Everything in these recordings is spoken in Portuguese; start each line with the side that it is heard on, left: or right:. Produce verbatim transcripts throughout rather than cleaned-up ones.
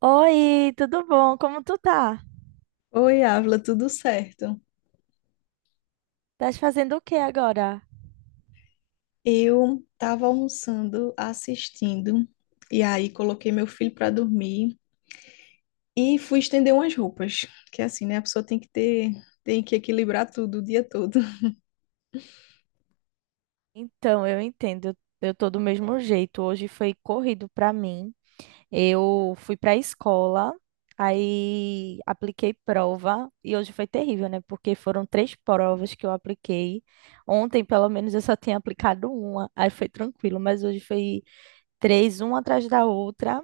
right: Oi, tudo bom? Como tu tá?
left: Oi, Ávila, tudo certo?
right: Estás fazendo o que agora?
left: Eu estava almoçando, assistindo, e aí coloquei meu filho para dormir e fui estender umas roupas, que é assim, né? A pessoa tem que ter, tem que equilibrar tudo o dia todo.
right: Então, eu entendo. Eu tô do mesmo jeito. Hoje foi corrido pra mim. Eu fui pra escola, aí apliquei prova e hoje foi terrível, né? Porque foram três provas que eu apliquei. Ontem, pelo menos, eu só tinha aplicado uma, aí foi tranquilo, mas hoje foi três, uma atrás da outra.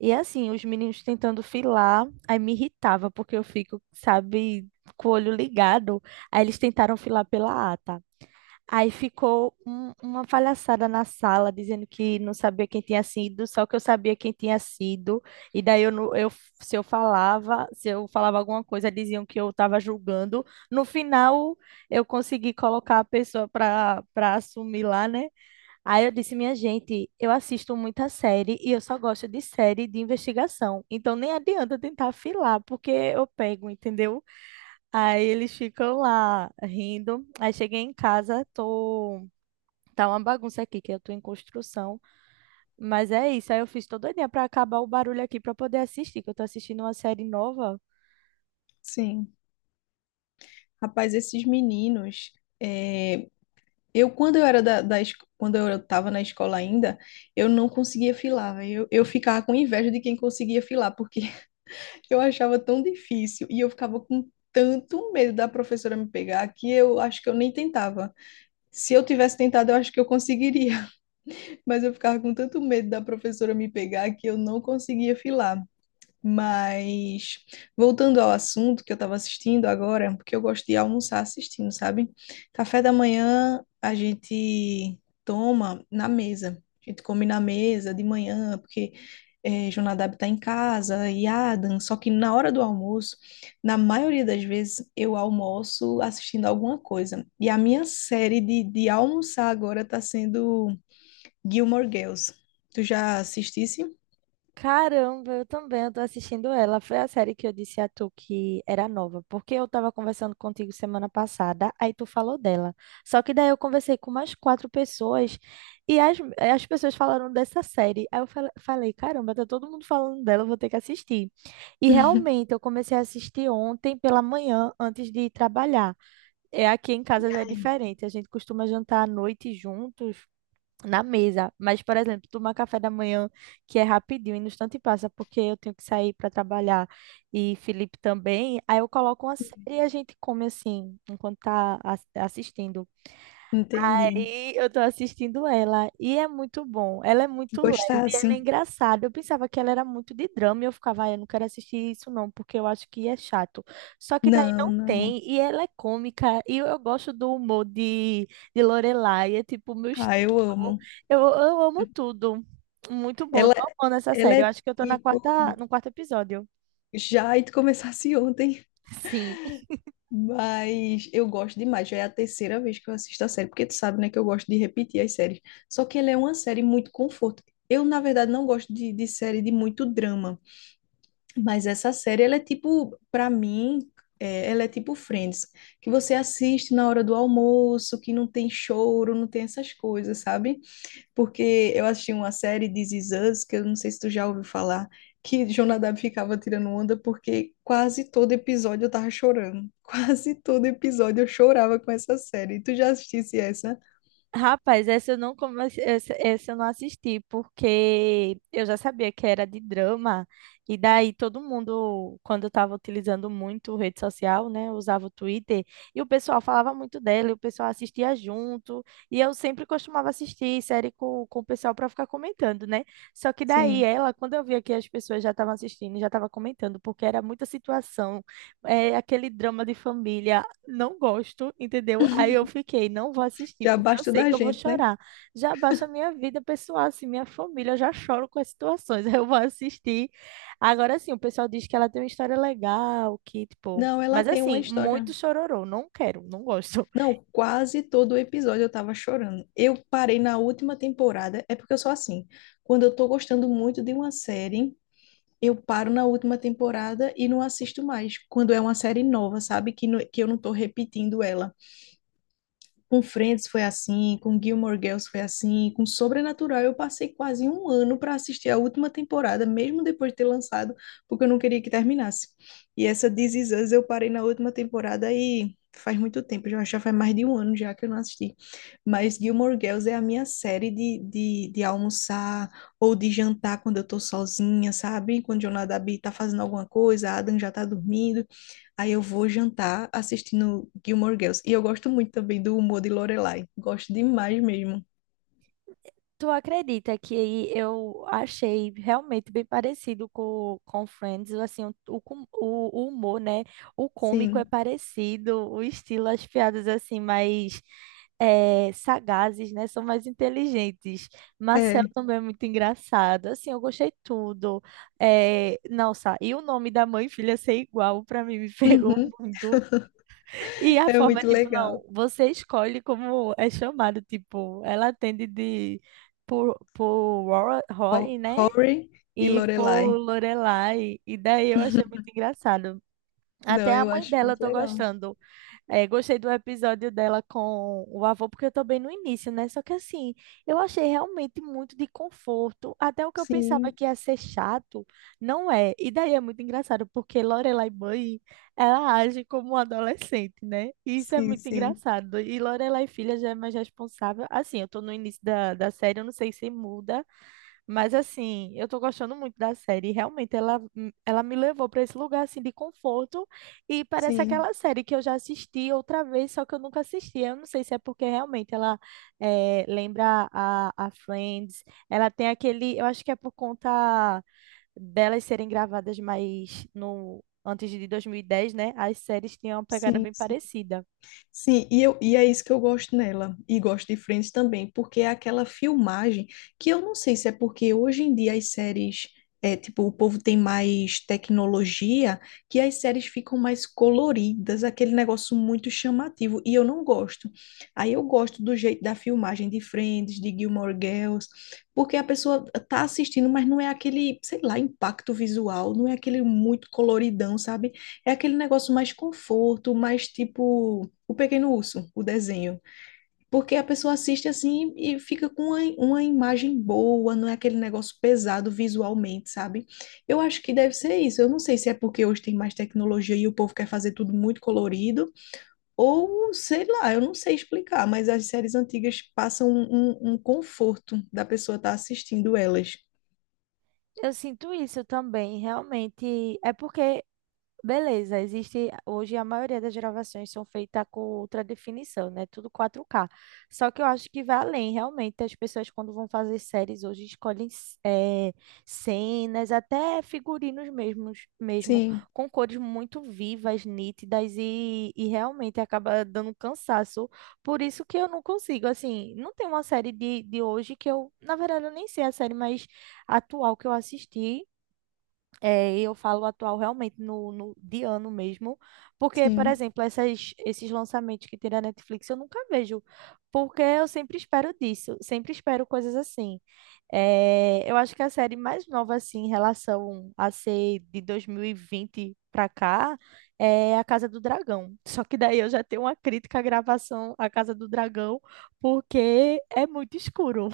right: E assim, os meninos tentando filar, aí me irritava, porque eu fico, sabe, com o olho ligado. Aí eles tentaram filar pela ata. Aí ficou um- uma palhaçada na sala, dizendo que não sabia quem tinha sido, só que eu sabia quem tinha sido. E daí eu, não- eu se eu falava, se eu falava alguma coisa, diziam que eu estava julgando. No final, eu consegui colocar a pessoa para para assumir lá, né? Aí eu disse, minha gente, eu assisto muita série e eu só gosto de série de investigação. Então nem adianta tentar afilar, porque eu pego, entendeu? Aí eles ficam lá rindo. Aí cheguei em casa, tô. Tá uma bagunça aqui, que eu tô em construção. Mas é isso. Aí eu fiz todo dia pra acabar o barulho aqui pra poder assistir, que eu tô assistindo uma série nova.
left: Sim. Rapaz, esses meninos, é, eu quando eu era da, da es- quando eu estava na escola ainda, eu não conseguia filar, véi. eu, eu ficava com inveja de quem conseguia filar, porque eu achava tão difícil e eu ficava com tanto medo da professora me pegar que eu acho que eu nem tentava. Se eu tivesse tentado, eu acho que eu conseguiria, mas eu ficava com tanto medo da professora me pegar que eu não conseguia filar. Mas voltando ao assunto, que eu estava assistindo agora, porque eu gosto de almoçar assistindo, sabe? Café da manhã a gente toma na mesa. A gente come na mesa de manhã, porque eh, Jonadab está em casa e Adam. Só que na hora do almoço, na maioria das vezes, eu almoço assistindo alguma coisa. E a minha série de, de almoçar agora está sendo Gilmore Girls. Tu já assistisse?
right: Caramba, eu também, eu tô assistindo ela. Foi a série que eu disse a tu que era nova, porque eu tava conversando contigo semana passada, aí tu falou dela. Só que daí eu conversei com mais quatro pessoas e as, as pessoas falaram dessa série. Aí eu fal- falei, caramba, tá todo mundo falando dela, eu vou ter que assistir. E realmente, eu comecei a assistir ontem pela manhã, antes de ir trabalhar. É, aqui em casa já é
left: Ai,
right: diferente, a gente costuma jantar à noite juntos, na mesa. Mas, por exemplo, tomar café da manhã, que é rapidinho, e no instante passa, porque eu tenho que sair para trabalhar e Felipe também. Aí eu coloco uma série e a gente come assim, enquanto tá as- assistindo.
left: entendi.
right: Aí eu tô assistindo ela e é muito bom. Ela é muito leve,
left: Gostar
right: ela é
left: assim?
right: engraçada. Eu pensava que ela era muito de drama e eu ficava: "Ah, eu não quero assistir isso não, porque eu acho que é chato." Só que daí
left: Não,
right: não
left: não.
right: tem e ela é cômica e eu, eu gosto do humor de, de Lorelai, é tipo o meu
left: Ah,
right: estilo.
left: eu amo.
right: Eu, eu amo tudo. Muito bom,
left: Ela,
right: tô amando essa
left: ela
right: série. Eu
left: é
right: acho que eu tô na
left: tipo,
right: quarta, no quarto episódio.
left: já e tu começasse ontem,
right: Sim.
left: mas eu gosto demais. Já é a terceira vez que eu assisto a série, porque tu sabe, né, que eu gosto de repetir as séries. Só que ela é uma série muito conforto. Eu, na verdade, não gosto de, de série de muito drama, mas essa série, ela é tipo, pra mim, é, ela é tipo Friends, que você assiste na hora do almoço, que não tem choro, não tem essas coisas, sabe? Porque eu assisti uma série de This Is Us, que eu não sei se tu já ouviu falar, que Jonadab ficava tirando onda porque quase todo episódio eu tava chorando. Quase todo episódio eu chorava com essa série. Tu já assistisse essa?
right: Rapaz, essa eu não comecei, essa, essa eu não assisti, porque eu já sabia que era de drama, e daí todo mundo, quando eu estava utilizando muito rede social, né, eu usava o Twitter, e o pessoal falava muito dela, e o pessoal assistia junto, e eu sempre costumava assistir série com, com o pessoal para ficar comentando, né? Só que daí
left: Sim.
right: ela, quando eu via que as pessoas já estavam assistindo, já estavam comentando, porque era muita situação, é, aquele drama de família, não gosto, entendeu? Aí eu fiquei, não vou assistir,
left: Já
right: porque eu
left: basta
right: sei
left: da
right: que eu vou
left: gente, né?
right: chorar. Já baixa a minha vida pessoal, assim, minha família, eu já choro com as situações. Aí eu vou assistir. Agora sim, o pessoal diz que ela tem uma história legal, que, tipo.
left: Não, ela
right: Mas
left: tem uma
right: assim,
left: história.
right: muito chororô, não quero, não gosto.
left: Não, quase todo episódio eu tava chorando. Eu parei na última temporada, é porque eu sou assim. Quando eu tô gostando muito de uma série, eu paro na última temporada e não assisto mais. Quando é uma série nova, sabe? Que, no- que eu não tô repetindo ela. Com Friends foi assim, com Gilmore Girls foi assim, com Sobrenatural eu passei quase um ano para assistir a última temporada, mesmo depois de ter lançado, porque eu não queria que terminasse. E essa This Is Us eu parei na última temporada e faz muito tempo, já, já faz mais de um ano já que eu não assisti. Mas Gilmore Girls é a minha série de, de, de almoçar ou de jantar quando eu tô sozinha, sabe? Quando o Jonadabi tá fazendo alguma coisa, a Adam já tá dormindo. Aí eu vou jantar assistindo Gilmore Girls. E eu gosto muito também do humor de Lorelai. Gosto demais mesmo.
right: Tu acredita que eu achei realmente bem parecido com, com Friends, assim, o, o, com- o o humor, né? O cômico é
left: Sim,
right: parecido, o estilo, as piadas, assim, mais eh, sagazes, né? São mais inteligentes. Marcel
left: é.
right: também é muito engraçado, assim, eu gostei tudo. Eh, nossa, e o nome da mãe e filha ser igual, pra mim, me pegou
left: Uhum.
right: muito. E a
left: É
right: forma é
left: muito
right: tipo,
left: legal.
right: não, você escolhe como é chamado, tipo, ela atende de por, por Ro- Rory,
left: Ho-
right: né?
left: Rory e
right: E por
left: Lorelai.
right: Lorelai. E daí eu achei muito engraçado.
left: Não,
right: Até a
left: eu
right: mãe
left: acho
right: dela eu
left: muito
right: tô
left: legal.
right: gostando. É, gostei do episódio dela com o avô, porque eu tô bem no início, né? Só que assim, eu achei realmente muito de conforto. Até o que eu pensava
left: Sim,
right: que ia ser chato, não é. E daí é muito engraçado, porque Lorelai mãe, ela age como uma adolescente, né? E isso é
left: sim,
right: muito
left: sim,
right: engraçado. E Lorelai filha já é mais responsável. Assim, eu tô no início da, da série, eu não sei se muda, mas assim, eu tô gostando muito da série. E realmente, ela, hum, ela me levou para esse lugar assim de conforto e parece
left: sim,
right: aquela série que eu já assisti outra vez, só que eu nunca assisti. Eu não sei se é porque realmente ela eh, lembra a, a Friends. Ela tem aquele, eu acho que é por conta delas serem gravadas mais no antes de dois mil e dez, né? As séries tinham uma pegada
left: sim,
right: bem
left: sim.
right: parecida.
left: Sim, e, eu, e é isso que eu gosto nela, e gosto de Friends também, porque é aquela filmagem que eu não sei se é porque hoje em dia as séries, é, tipo, o povo tem mais tecnologia, que as séries ficam mais coloridas, aquele negócio muito chamativo, e eu não gosto. Aí eu gosto do jeito da filmagem de Friends, de Gilmore Girls, porque a pessoa tá assistindo, mas não é aquele, sei lá, impacto visual, não é aquele muito coloridão, sabe? É aquele negócio mais conforto, mais tipo o Pequeno Urso, o desenho. Porque a pessoa assiste assim e fica com uma, uma imagem boa, não é aquele negócio pesado visualmente, sabe? Eu acho que deve ser isso. Eu não sei se é porque hoje tem mais tecnologia e o povo quer fazer tudo muito colorido, ou sei lá, eu não sei explicar, mas as séries antigas passam um, um um conforto da pessoa estar assistindo elas.
right: Eu sinto isso também, realmente. É porque beleza, existe hoje a maioria das gravações são feitas com ultra definição, né? Tudo quatro K. Só que eu acho que vai além, realmente. As pessoas, quando vão fazer séries hoje, escolhem c- eh, cenas, até figurinos mesmos, mesmo,
left: Sim,
right: com cores muito vivas, nítidas, e, e realmente acaba dando cansaço. Por isso que eu não consigo, assim, não tem uma série de, de hoje que eu, na verdade, eu nem sei a série mais atual que eu assisti. É, eu falo atual realmente no, no de ano mesmo, porque, por
left: sim.
right: exemplo, essas, esses lançamentos que tem na Netflix eu nunca vejo, porque eu sempre espero disso, sempre espero coisas assim. É, eu acho que a série mais nova, assim, em relação a ser de dois mil e vinte pra cá, é A Casa do Dragão. Só que daí eu já tenho uma crítica à gravação A Casa do Dragão, porque é muito escuro,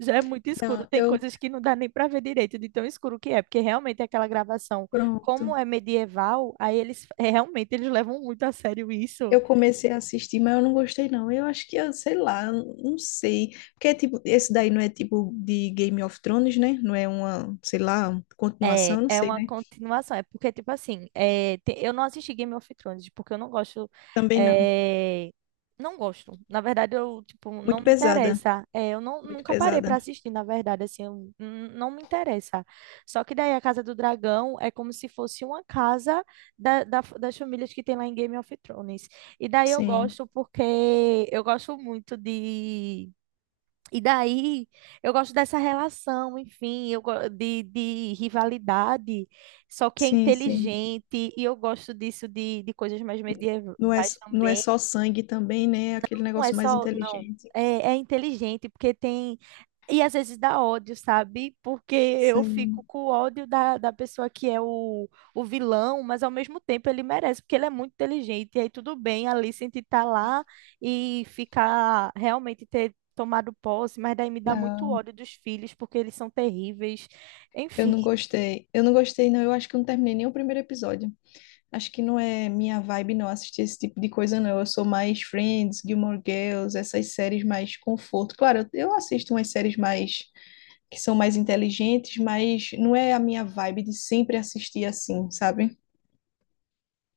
right: já é muito escuro.
left: Não,
right: Tem
left: eu.
right: coisas que não dá nem para ver direito de tão escuro que é, porque realmente aquela gravação,
left: Pronto.
right: como é medieval, aí eles é, realmente eles levam muito a sério isso.
left: Eu comecei a assistir, mas eu não gostei, não. Eu acho que, eu sei lá, eu não sei. Porque, é tipo, esse daí não é tipo de Game of Thrones, né? Não é uma, sei lá,
right: É,
left: continuação, não
right: é
left: sei,
right: uma
left: né?
right: continuação. É porque, tipo assim, é, te- eu não assisti Game of Thrones, porque eu não gosto.
left: Também não.
right: É, não gosto. Na verdade, eu, tipo, não
left: Muito
right: me
left: pesada,
right: interessa. É, eu não,
left: muito
right: nunca parei pra
left: pesada.
right: assistir, na verdade, assim, eu, n- não me interessa. Só que daí a Casa do Dragão é como se fosse uma casa da, da- f- das famílias que tem lá em Game of Thrones. E daí eu
left: Sim,
right: gosto porque eu gosto muito de e daí, eu gosto dessa relação, enfim, eu go- de, de rivalidade, só que é
left: sim, sim.
right: inteligente, e eu gosto disso de, de coisas mais
left: Não é,
right: medievais
left: não é
right: também.
left: só sangue também, né? É aquele
right: Não é
left: negócio mais
right: só, não,
left: inteligente.
right: é, é inteligente, porque tem e às vezes dá ódio, sabe? Porque eu fico
left: Sim.
right: com o ódio da, da pessoa que é o, o vilão, mas ao mesmo tempo ele merece, porque ele é muito inteligente. E aí tudo bem a Alicent estar lá e ficar realmente ter tomado posse, mas daí me dá muito
left: Não,
right: ódio dos filhos, porque eles são terríveis.
left: eu
right: Enfim,
left: não gostei. Eu não gostei, não. Eu acho que eu não terminei nem o primeiro episódio. Acho que não é minha vibe não assistir esse tipo de coisa não. Eu sou mais Friends, Gilmore Girls, essas séries mais conforto. Claro, eu eu assisto umas séries mais que são mais inteligentes, mas não é a minha vibe de sempre assistir assim, sabe?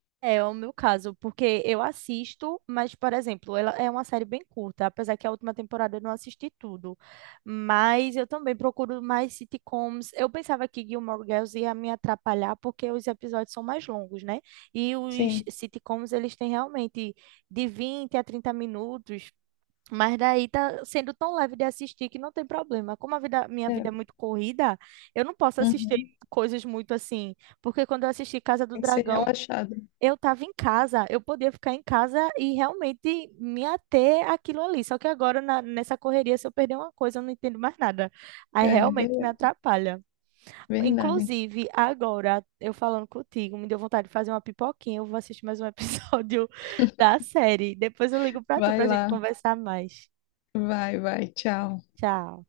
right: É é o meu caso, porque eu assisto, mas, por exemplo, ela é uma série bem curta, apesar que a última temporada eu não assisti tudo. Mas eu também procuro mais sitcoms. Eu pensava que Gilmore Girls ia me atrapalhar, porque os episódios são mais longos, né? E os
left: Sim,
right: sitcoms, eles têm realmente de vinte a trinta minutos. Mas daí tá sendo tão leve de assistir que não tem problema. Como a vida, minha vida
left: é.
right: é muito corrida, eu não posso assistir
left: Uhum.
right: coisas muito assim. Porque quando eu assisti Casa do
left: Tem que ser
right: Dragão,
left: relaxado.
right: eu estava em casa, eu podia ficar em casa e realmente me ater àquilo ali. Só que agora, na- nessa correria, se eu perder uma coisa, eu não entendo mais nada. Aí
left: É ver-
right: realmente me atrapalha.
left: Verdade.
right: Inclusive, agora, eu falando contigo, me deu vontade de fazer uma pipoquinha. Eu vou assistir mais um episódio da série. Depois eu ligo para tu
left: Vai
right: para a gente
left: lá.
right: conversar mais.
left: Vai, vai. Tchau.
right: Tchau.